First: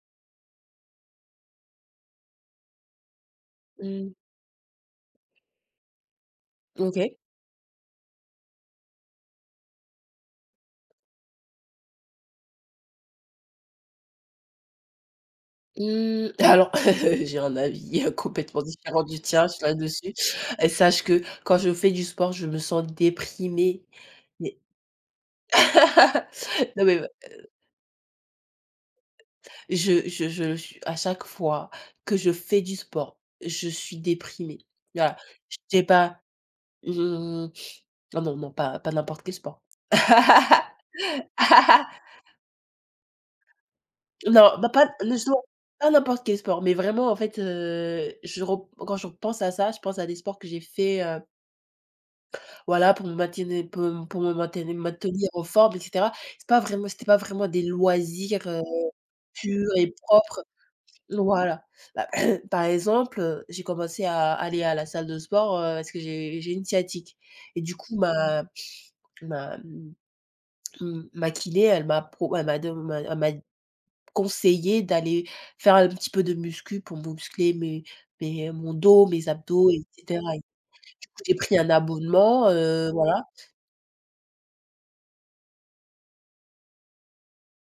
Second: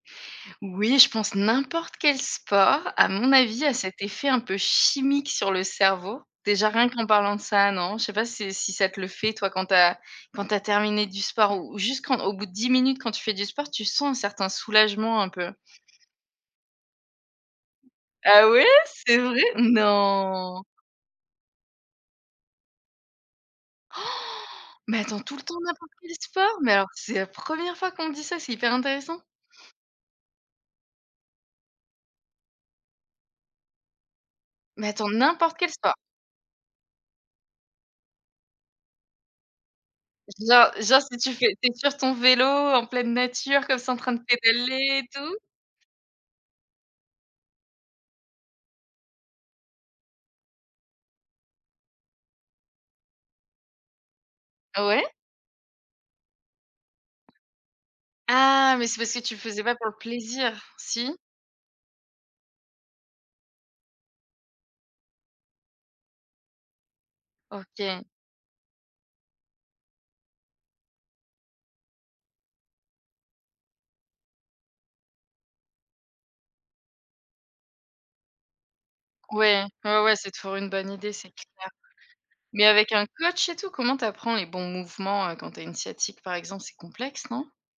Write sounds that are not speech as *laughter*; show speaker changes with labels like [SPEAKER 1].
[SPEAKER 1] Oui je pense n'importe quel sport à mon avis a cet
[SPEAKER 2] Mmh.
[SPEAKER 1] effet un peu chimique sur le cerveau. Déjà rien qu'en
[SPEAKER 2] OK.
[SPEAKER 1] parlant de ça non, je sais pas si si ça te le fait toi quand tu as quand tu as terminé du sport ou juste quand au bout de 10 minutes quand tu fais du sport, tu sens un certain soulagement un peu?
[SPEAKER 2] Mmh, alors *laughs* j'ai un avis, heu,
[SPEAKER 1] Ah
[SPEAKER 2] complètement
[SPEAKER 1] ouais
[SPEAKER 2] différent
[SPEAKER 1] c'est
[SPEAKER 2] du
[SPEAKER 1] vrai?
[SPEAKER 2] tiens ce là-dessus,
[SPEAKER 1] Non!
[SPEAKER 2] et sache que quand je fais du sport, je me sens déprimée.
[SPEAKER 1] Han!
[SPEAKER 2] Mais
[SPEAKER 1] Mais attends tout le temps n'importe quel sport? Mais
[SPEAKER 2] *laughs* non
[SPEAKER 1] alors
[SPEAKER 2] mais m
[SPEAKER 1] c'est la
[SPEAKER 2] heu
[SPEAKER 1] 1re fois qu'on me dit ça, c'est hyper intéressant.
[SPEAKER 2] Je je je su à chaque fois que je fais du sport, je suis déprimée,
[SPEAKER 1] Mais attends
[SPEAKER 2] voilà. Je
[SPEAKER 1] n'importe quel
[SPEAKER 2] sais
[SPEAKER 1] sport?
[SPEAKER 2] pas, mmh ah non, non, pas pas n'importe quel sport.
[SPEAKER 1] Genre genre si tu fais tu es sur
[SPEAKER 2] *laughs*
[SPEAKER 1] ton vélo en pleine nature comme ça en train de
[SPEAKER 2] Non, bah, pas
[SPEAKER 1] pédaler et
[SPEAKER 2] non
[SPEAKER 1] tout?
[SPEAKER 2] justement, pas n'importe quel sport, mais vraiment, en fait heu, je rep quand je repense à ça, je pense à des sports que j'ai fait, heu voilà pour me maintenir pour m pour me mainteni
[SPEAKER 1] Ah ouais?
[SPEAKER 2] maintenir en forme, et cetera. C'est pas vraiment c'était pas vraiment des loisirs, heu,
[SPEAKER 1] Ah mais c'est parce que tu le faisais
[SPEAKER 2] purs
[SPEAKER 1] pas pour
[SPEAKER 2] et
[SPEAKER 1] le
[SPEAKER 2] propres,
[SPEAKER 1] plaisir, si?
[SPEAKER 2] voilà. Bah par exemple, heu, j'ai commencé à à aller à la salle de sport, heu, parce que j'ai j'ai une sciatique, et du coup,
[SPEAKER 1] OK.
[SPEAKER 2] ma ma m m ma kiné, elle m'a pro elle m'a de elle m'a d conseillé d'aller faire un petit peu de muscu pour muscler mes mes mon dos, mes
[SPEAKER 1] Ouais,
[SPEAKER 2] abdos, et
[SPEAKER 1] ouais, ouais,
[SPEAKER 2] cetera.
[SPEAKER 1] c'est toujours
[SPEAKER 2] Du
[SPEAKER 1] une bonne idée
[SPEAKER 2] coup,
[SPEAKER 1] c'est
[SPEAKER 2] j'ai pris
[SPEAKER 1] clair,
[SPEAKER 2] un abonnement,
[SPEAKER 1] mais
[SPEAKER 2] heu,
[SPEAKER 1] avec un
[SPEAKER 2] voilà.
[SPEAKER 1] coach et tout, comment tu apprends les bons mouvements, heu, quand tu as une sciatique par exemple, c'est complexe non?